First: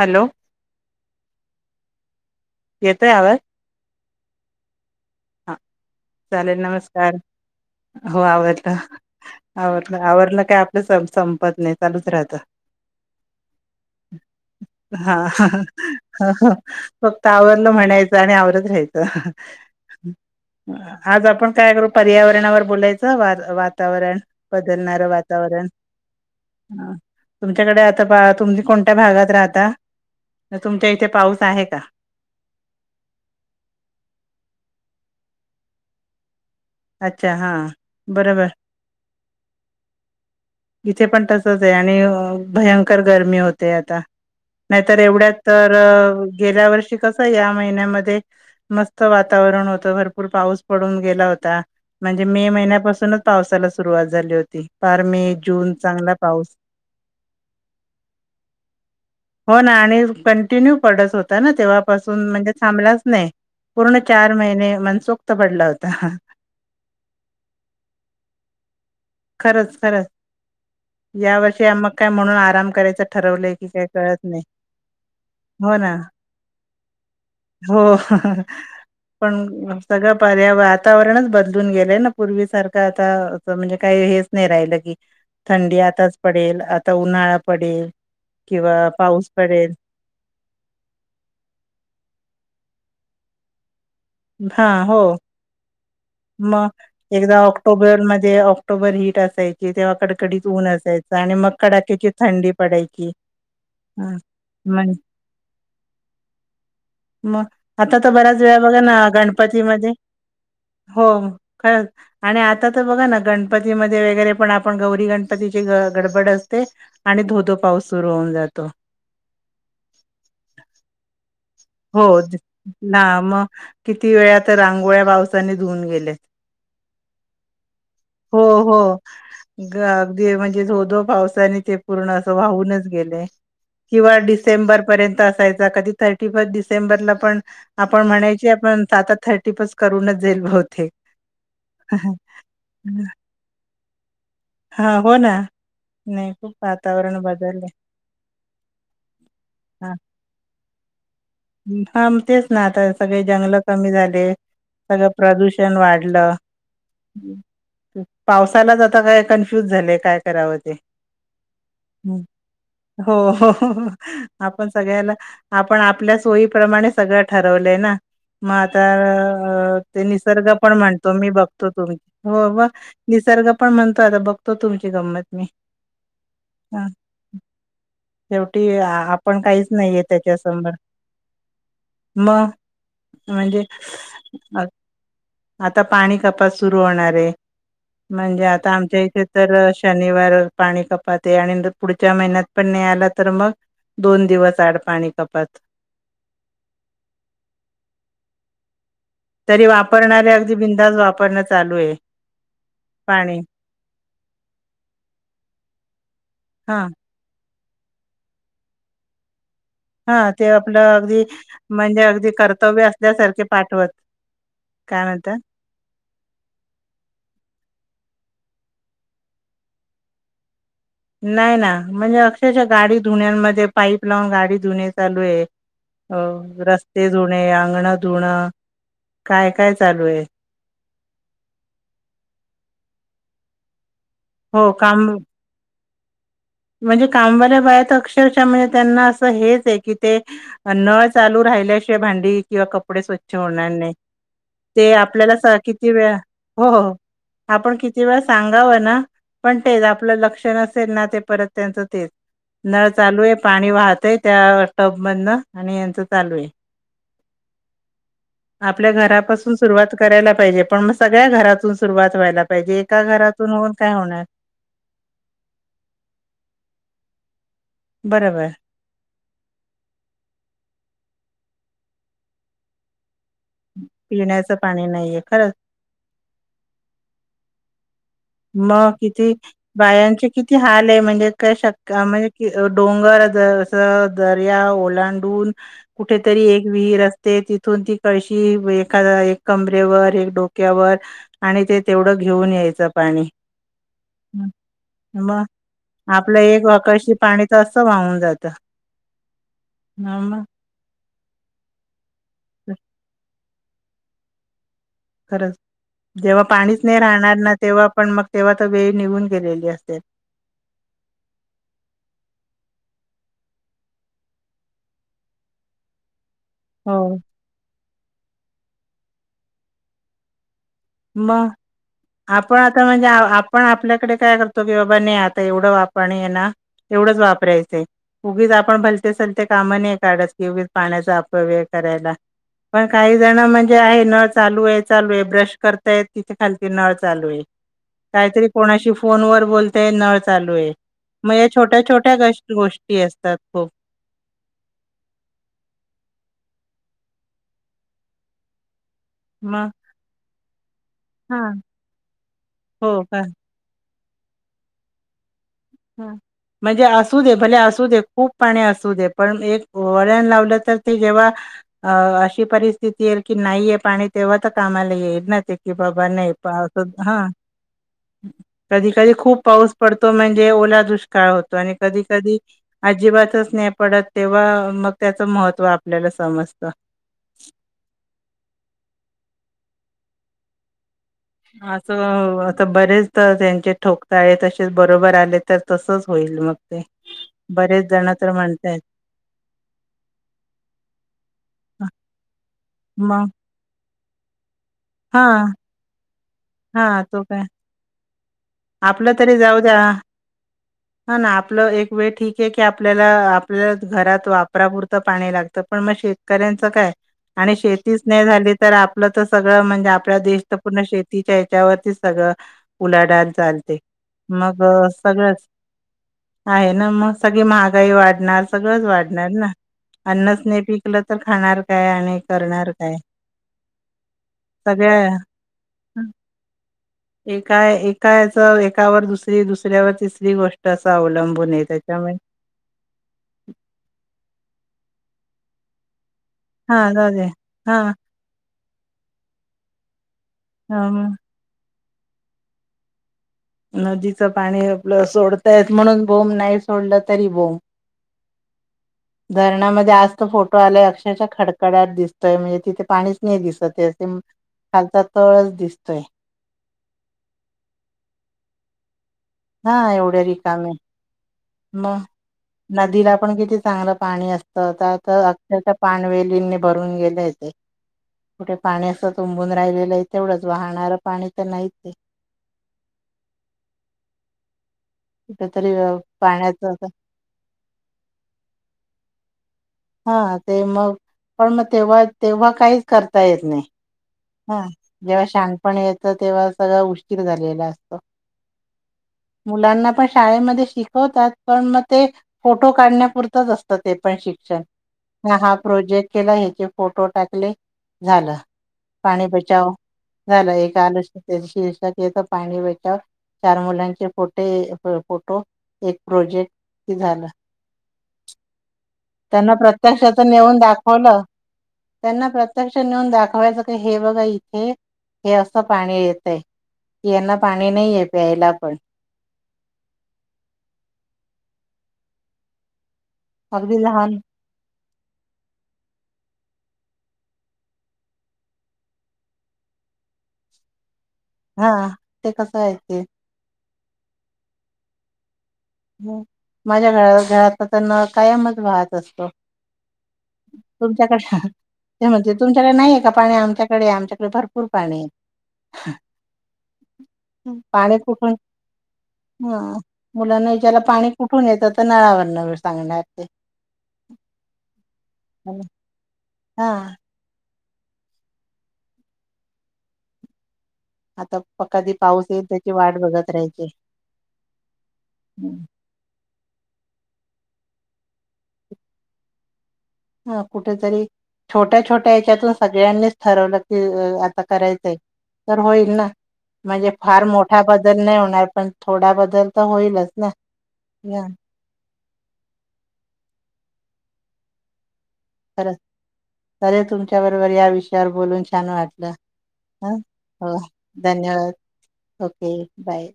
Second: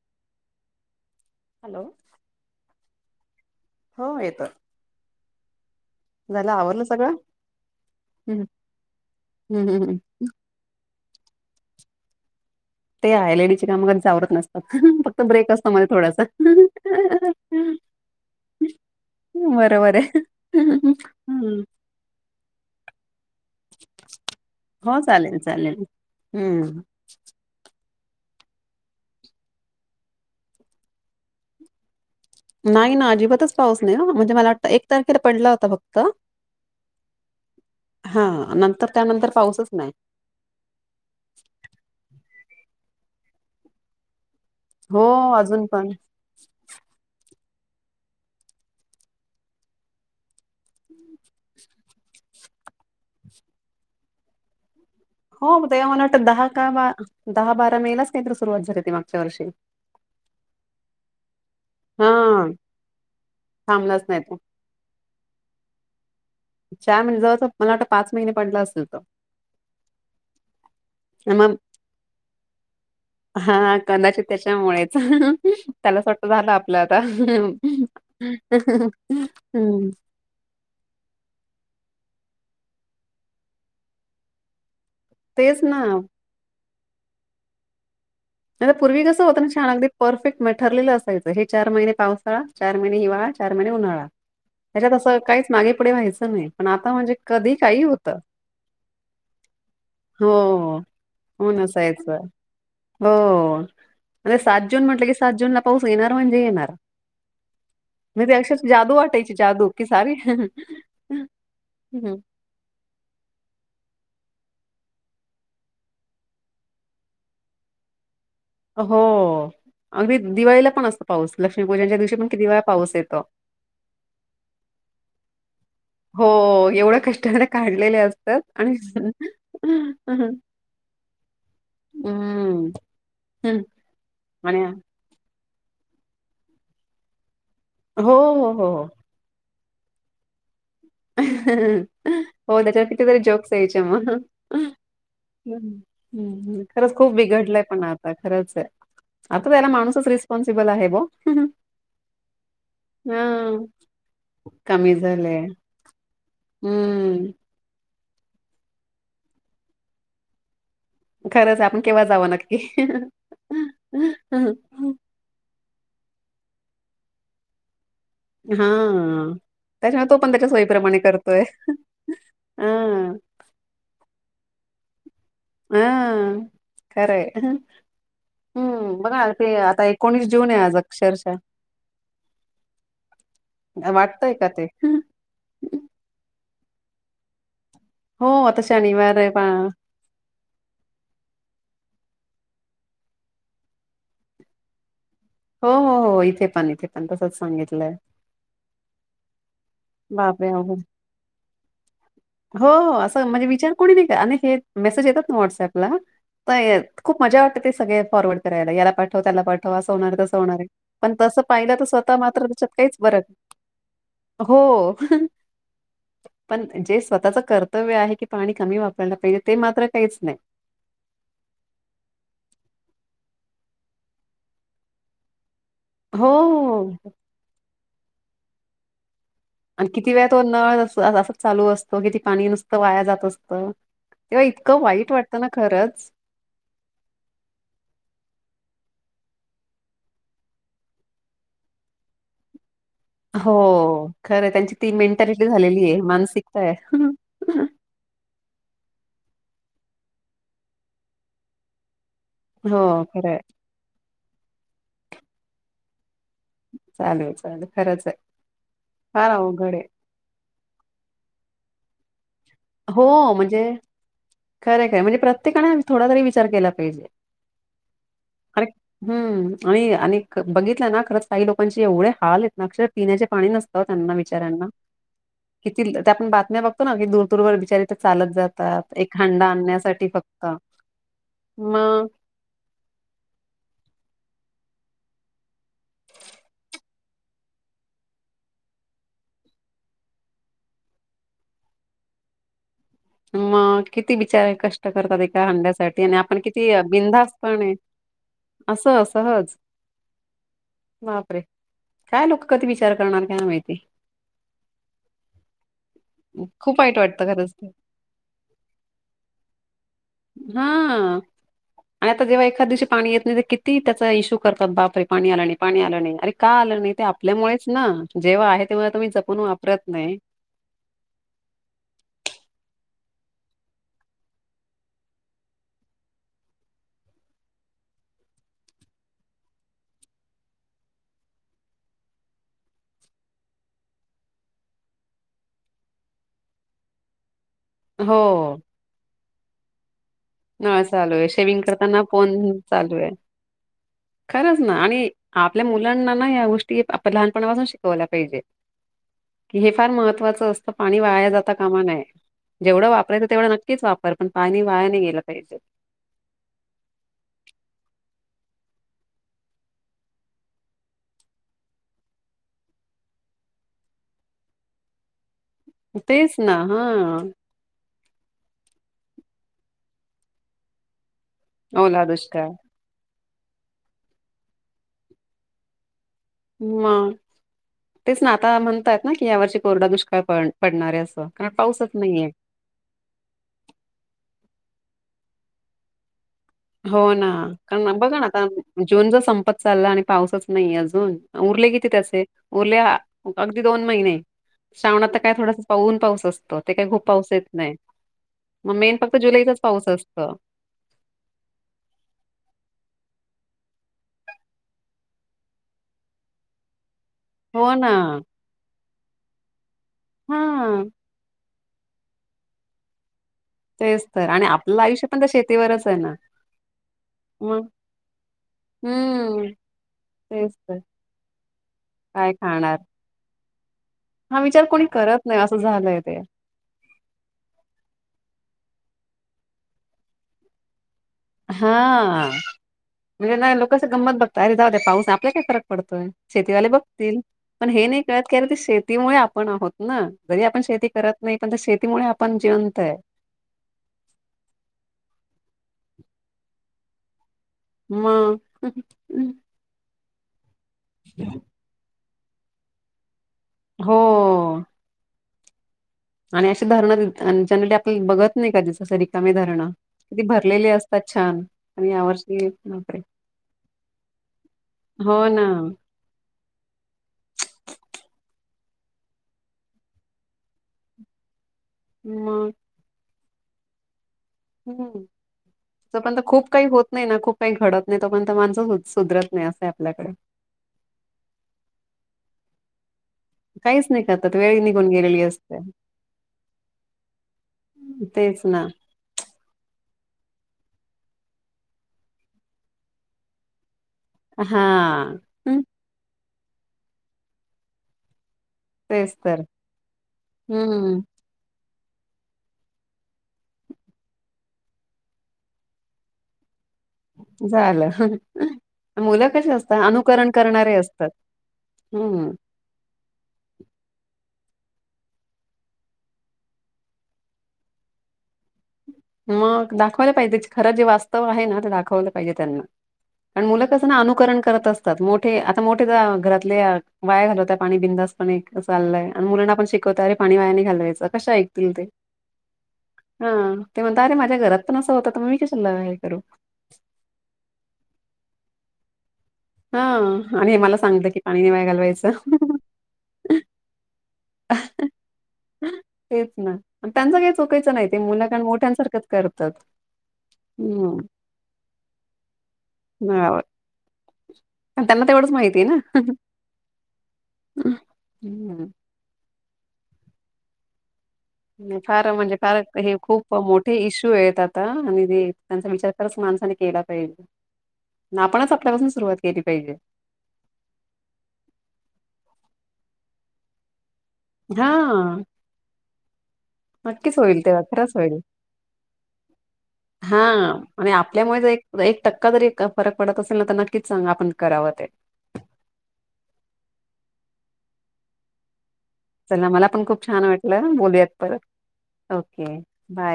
Hello hello येतंय आवाज. हो येतोय. हा झाल चालेल आवरल नमस्कार सगळं? हो आवरल, आवरल, हम्म आवरल! काय आपलं संपत नाही चालूच राहत. ते हाय लेडीज चे काम कधीच आवरत नसतात हा फक्त ब्रेक असतो मध्ये थोडासा म्हणायच आणि आवरत रहायचं बरोबर आहे आज आपण काय करू पर्यावरण बोलायच व वातावरण हो बदलणार चालेल वातावरण चालेल हम्म तुमच्याकडे आता तुम्ही कोणत्या भागात राहता तुमच्या इथे पाऊस आहे का नाही ना अजिबातच पाऊस नाही म्हणजे मला वाटत एक तारखेला पडला होता फक्त अच्छा हां बरं बरं हा नंतर त्यानंतर पाऊसच नाही इथे पण तसच आहे आणि भयंकर गरमी होते आता. नाहीतर हो एवढ्यात अजून तर पण गेल्या वर्षी कसं या महिन्यामध्ये मस्त वातावरण होत भरपूर पाऊस पडून गेला होता. म्हणजे मे महिन्यापासूनच पावसाला सुरुवात झाली होती. फार मे हो मगं जून ते मला चांगला वाटतं पाऊस दहा का, दहा, बारा मे ला च का ते सुरुवात झाली होती मागच्या वर्षी. हो ना आणि कंटिन्यू पडत होता ना तेव्हापासून, हा म्हणजे थांबलाच नाही, पूर्ण थांबलाच नाही चार तो महिने मनसोक्त पडला होता हा चार महिने जवळ जवळ मला वाटतय पाच महिने पडला असेल तो.. खरंच, खरंच, या मग वर्षी आ मगं काय म्हणून आराम करायच ठरवलंय की हा काय कळत कदाचित नाही.. त्याच्यामुळेच हो ना, त्याला असं वाटतं झालं आपलं आता. हम्म होऽऽऽ पन सगळ पर्यावरण ऽऽ वातावरणच बदलून गेलंय ना पूर्वी सारखं आता म्हणजे, ही हेच नाही राहिलं की.. तेच थंडी ना. आताच पडेल, आता उन्हाळा पडेल आता किंवा पूर्वी कसं पाऊस होत ना छान पडेल अगदी परफेक्ट ठरलेलं असायचं,, हे चार महिने पावसाळा चार महिने हिवाळा चार महिने उन्हाळा, त्याच्यात अस काही मागे पुढे व्हायचं नाही पण आता म्हणजे मगं एकदा कधी काही ऑक्टोबर होतं. मध्ये ऑक्टोबर हीट असायची तेव्हा हो कडकडीत ऊन अस.. य आणि मगं ऊन कडाक्याची असायचं थंडी पडायची.. हो ह आणि सात जून म्हटलं की सात जूनला पाऊस येणार म्हणजे येणार. मग आता तर मी ते बऱ्याच वेळा अक्षरशा बघा जादू ना वाटायची जादू, की गणपतीमध्ये सारी ही हो खरचं, आणि आता तर बघा ना गणपतीमध्ये. वगैरे पण आपण गौरी गणपतीची गडबड असते आणि धोधो पाऊस सुरू होऊन जातो. हो अगदी दिवाळीला पण असत पाऊस.. लक्ष्मीपूजनच्या हो दिवशी पण किती वेळा पाऊस येतो. ना, मगं किती वेळा तर रांगोळ्या पावसाने. घेऊन गेले, हो, एवढ्या कष्टाने काढलेले हो, असतात आणि हो, हं, ग म्हणजे--, धो धो पावसाने ते पूर्ण अस वाहूनच गेलेय. हं किंवा आणि डिसेंबर पर्यंत असायचं. [inaudible] हो, हो, हो. करूनच जाईल बहुतेक. हो त्याच्यावर कितीतरी जोक्स यायचे मग.. हा हो. ना ह नाही खूप हम्म खरंच खूप वातावरण बिघडलंय बदलले पण आता खरंच हाय. आता त्याला हा माणूसच रिस्पॉन्सिबल आहे बा. हा मगं तेच ना आता सगळे जंगल हां, कमी झाले,, कमी सगळं झालंय. प्रदूषण वाढले.. हं, ल,,, पावसालाच आता काय कन्फ्युज झाले काय करावं ते. खरंच आपण केव्हा हम्म, जावं नक्की. हो हो आपण सगळ्याला.. आपण आपल्या सोयीप्रमाणे सगळं ठरवलंय ना.. मगं हां. आता, ते त्याच्यामुळे तो त्याच्या निसर्ग पण सोयीप्रमाणे म्हणतो मी करतोय. बघतो, तुमी.. हां, निसर्ग पण म्हणतो आता बघतो तुम हा खरं आहे.. शेवटी हम्म आ- बघा आपण ते काहीच आता नाहीये एकोणीस जून आहे त्याच्यासमोर आज अक्षरशः. मग म्हणजे,, वाटतंय का ते? आता पाणी कपात सुरू होणार हाय हो, म्हणजे आता आमच्या शनिवार इथे आहे पा तर शनिवार पाणी कपाते आणि पुढच्या महिन्यात पण नाही आला तर मगं दोन दिवस आड पाणी कपात.. हो, हो, हो इथे पण, इथे पण तसच सांगितलंय. तरी वापरणारे बापरे! अगदी अवघड बिंदास वापरणं चालू आहे.. हो, हो असं पाणी म्हणजे विचार कोणी नाही का अ हे मेसेज येतात ना व्हॉट्सअपला.. हा खूप मजा वाटते ते सगळे फॉरवर्ड करायला याला पाठव, त्याला पाठव.. तवा असं होणार आहे, हा तसं ते होणार आहे, आपलं पण अगदी तसं पाहिलं तर म्हणजे स्वतः अगदी मात्र त्याच्यात कर्तव्य काहीच बरं.. असल्यासारखे पाठवत हो,,, काय म्हणतात पण जे स्वताच. ्कर्तव्य. ते आहे की पाणी कमी वापरायला पाहिजे ते मात्र काहीच नाही.. नाही ना,, ्हणजे अक्षरशः गाडी धुण्यामध्ये,,, पाईप लावून गाडी धुणे चालू आहे.. हो अं,,,, रस्ते हो. धुणे,,, अंगण धुणं. काय काय आणि चालू किती आहे वेळ तो नळ असाच चालू असतो.. किती पाणी नुसतं वाया जात असतं.. तेव्हा हो इतकं काम वाईट वाटतं ना खरंच.... म्हणजे कामवाल्या बायात अक्षरशः म्हणजे त्यांना असं हेच आहे की ते नळ चालू रा... ल्या भांडी किवा वछ हो खरं त्यांची ती नाही आपल्याला मेंटॅलिटी कि झालेली आहे मानसिकता आहे. आप किती सांगावं ना पण तेच आपलं लक्षण असेल ना ते परत त्यांचं तेच हो नळ चालू खरं आहे पाणी वाहतय त्या टब मधनं आणि यांच चालेू चालेल खरंच आहे आपल्या फार घरापासून अवघड आहे. सुरुवात करायला पाहिजे पण मग सगळ्या घरातून सुरुवात व्हायला पाहिजे एका हो घरातून म्हणजे होऊन काय होणार खरे खरे म्हणजे प्रत्येकाने थोडा तरी विचार केला पाहिजे बरोबर अरे हम्म आणि आणि बघितला ना खरं काही लोकांचे एवढे हाल आहेत ना अक्षर पिण्याचे पा पिण्याचं नना ब पाणी नाहीये खरंच कि आपण बातम्या बघतो ना दूरू बचारी मग किती बायांचे फक्त किती हाल आहे म्हणजे काय शक्य मग म्हणजे डोंगर दर्या ओलांडून कुठेतरी एक विर ते तिथून ती कळशी एखादा एक कमरेवर एक डोक्यावर आणि ते तेवढं घेऊन यायचं पाणी मग किती हं, बिचार कष्ट करतात एका मग हांड्यासाठी आणि आपलं आपण एक किती कळशी पाणी तर बिंधास्पण आहे असं असं सहज आम बापरे काय लोक कधी विचार करणार का माहिती खरच जेव्हा पाणीच खूप नाही वाईट वाटतं राहणार खरंच ना ते. तेव्हा पण मग तेव्हा तर वेळ निघून गेलेली असते हा आणि आता जेव्हा एखाद दिवशी पाणी येत नाही तर किती त्याचा इश्यू करतात बापरे पाणी आला नाही पाणी आलं नाही अरे का आलं नाही ते हो. आपल्यामुळेच ना जेव्हा आहे तेव्हा मी जपून वापरत नाही म आपण आता म्हणजे आपण आपल्याकडे काय करतो की बाबा नाही आता एवढं आपण ये ना तेवढंच वापरायचंय उगीच आपण भलते सलते काम नाही काढतच की उगीच पाण्याचा अपव्यय करायच पण काही जण म्हणजे आहे न चालू आहे चालू आहे ब्रश य तिाली नळ चालू आहे हो काहीतरी कोणा फोन व बय न चालू आहे नळ चालू आहे मग या शेविंग छोट्या करताना छोट्या ग फोन चालू गोष्टी आहे असतात खूप खरंच ना आणि आपल्या मुलांना ना या गोष्टी आपण लहानपणापासून शिकवल्या पाहिजे कि मग हे फार महत्वाचं असतं पाणी वाया हा जाता कामानय जेवढं हो का वापरायचं तेवढं नक्कीच वापर पण पाणी वायाने गेलं पाहिजे हम म्हणजे असू दे भले असू दे खूप पाणी असू दे पण एक वळण लावलं तर ते जेव्हा अ अशी परिस्थिती आहे की नाहीय पाणी तेव्हा तर कामाला येईल ना ते कि बाबा नाही तेच प ना अस हा हां कधी कधी खूप पाऊस पडतो म्हणजे ओला दृष्ट काळ होतो आणि कधी ओला कधी दुष्काळ अजिबात पत तेव मग त्याच महत्व आपल्याला समजतं. म तेच ना आता म्हणतायत ना की यावरची कोरडा दुष्काळ पडणारे अस असं अस बरेच त्यांचे ठोकताय त बरो आच होईल मग ते हो ना बरेच कार जण बघा ना तर आता म्हणतायत जून ज संपत चालला आणि पाऊसच नाही अजून उरले किती त्याचे उरले मग अगदी दोन महिने श्रवणात तर हा काय थोडासा पाऊून पाऊस असतो त ते काही हा खूप तो पाऊस काय येत नाही मग मेन आपलं फक्त तरी जुलैचाच जाऊ द्या पाऊस असतो. हा ना आप एक वेळ ठीक आहे की आपल्याला आप घरात वापपुर पाणी लागत पण मग शेतकऱ [unintelligible] आणि हो ना. शेती नाही झाली तर आपलं तर सगळ म्हणजे आप देश हां. हच्यावरती सगळ उलाडलं चालते तेच तर आणि मग आपलं आयुष्य पण त्या सगळंच शेतीवरच आहे ना. आहे ना मग सगळी मग महागाई वाढणार सगळंच वाढणार हम्म. ना अन्नच नाही पिकलं तर खाणार काय आणि करणार काय हा विचार कोणी करत नाही अस एकाय एकायच दुसरी दुसऱ्यावर तिसरी गोष्ट अस हा म्हणजे ना लोकच गंमत बघत अरे जाऊ पाऊस आप काय फरक पडतोय शेतीवाले हा जाऊ बघतील दे पण हा हे नाही कळत की अर ते शेतीमुळे आपण आहोत ना जरी आपण शेती अम, करत नाही पण शेतीमुळे आपण जिवंत आहे नदीचं पाणी आपलं सोडतायेत म्हणून बोब नाही सोडलं तरी बोम ह धरणामध्ये आजत फोटो आलाय अक्षरच्या खडकड्यात दिसतोय म्हणजे तिथे पाणी दिसत हो. खालचा तळच दिस आणि अशी धरण जन आपल्याला बघत नाही का जस हा एवढ्या क भरलेली रिकामे असतात छान मग वर्षी नदीला पण किती चांगलं पाणी असतं त्यात हो ना अक्षरच्या पाणवेलींने भरून गेलेचे [inaudible] कुठे पाणी असं तुंबून राहिलेलं आहे तेवढंच वाहणारं पाणी तर नाही ते मग हम्म कुठेतरी अ, तोपर्यंत खूप काही पाण्याचं होत असं- नाही ना खूप काही घडत नाही तोपर्यंत माणसं सुधरत नाही आहे आपल्याकडे. हा ते मग पण मग तेव्हा तेव्हा काहीच करता येत नाही काहीच करतात वेळ हा निघून गेलेली जेव्हा असते. शांगपण येतं तेव्हा सगळं उशीशीर झालेला असतो तेच ना मुलांना पण शाळेमध्ये शिकवतात पण मग ते फोटो काढण्यापुरतच असत ते पण शिक्षण हा ह हा प्रोजेक्ट केला ह्याचे फोटो टाकले झाला तेच पाणी तर बचाव झाला एक हम्म आलस त्याच्याव तेथ पाणी बेचाव चार मुलांचे फोटे फोटो एक प्रोजेक्ट कि झालं झालं मुलं कशी त्यांना असतात प्रत्यक्षात अनुकरण नेऊन करणारे असतात दाखवलं त्यांना हम्म. प्रत्यक्ष नेऊन दाखवायचं क हे बघा इचछ हे हे असं पाणी येत आहे की यांना पाणी नाहीय प्यायला पण मग दाखवयला पाहिजे खरं जे वास्तव आहे ना ते दाखवलं पाहिजे त्यांना कारण मुलं अगदी कस ना लहान अनुकरण करत असत ठे आता मोठे घरातले वाया घाल होत पाणी बिंद पण चालय आणि मुलांना आपण शिक वते पाणी वायाने घालवायच कशा हा ऐकतील ते कसं आहे ते हा ते म्हणता अे माझ्या घर पण असं होतं मी कशाला हे करू माझ्या घ घरात तर कायमच वाहत असतो हा आणि हे मला सांगितलं की तुमच्याकडे पाणी नाही वाया ते घालवायचं म्हणते तुमच्याकडे नाहीे का पाणी आमच्याकडे आमच्याक भरपूर पाणी आहे तेच ना त्यांच काही हं. चुकायचं नाही पाणी ते मुलं कुठून काण मोठ्यांसारखंच करतात ह मुलांना याच्याला हम्म पाणी कुठून येतं तर नळावर न सांगणार ते त्यांना तेवढंच माहितीय ना हा हम्म आता प कधी फार पाऊस म्हणजे येईल फार त्याची हे वाट बघत खूप राहायची मोठे इशू आहेत आता आणि ते त्यांचा विचार करच माण केला पाहिजे आपणच आपल्यापासून सुरुवात केली पाहिजे हा कुठेतरी छोट्या छोट्या हच्यातून सगळ्यांनीच ठरवलं की आता हा करायचंय तर होईल ना म्हणजे नक्कीच फार होईल मोठा तेव्हा खरंच बदल नाही होईल. होणार पण थोडा बदल तर होईलच ना मुळे एक टक्का जरी फरक पडत असेल ना तर नक्कीच सांग आपण कराव ते ले तुमच्या बरोबर या विषयावर बोलून छान वाट चला मला पण ह खूप छान हो वाटलं बोलूयात परत धन्यवाद ओके बाय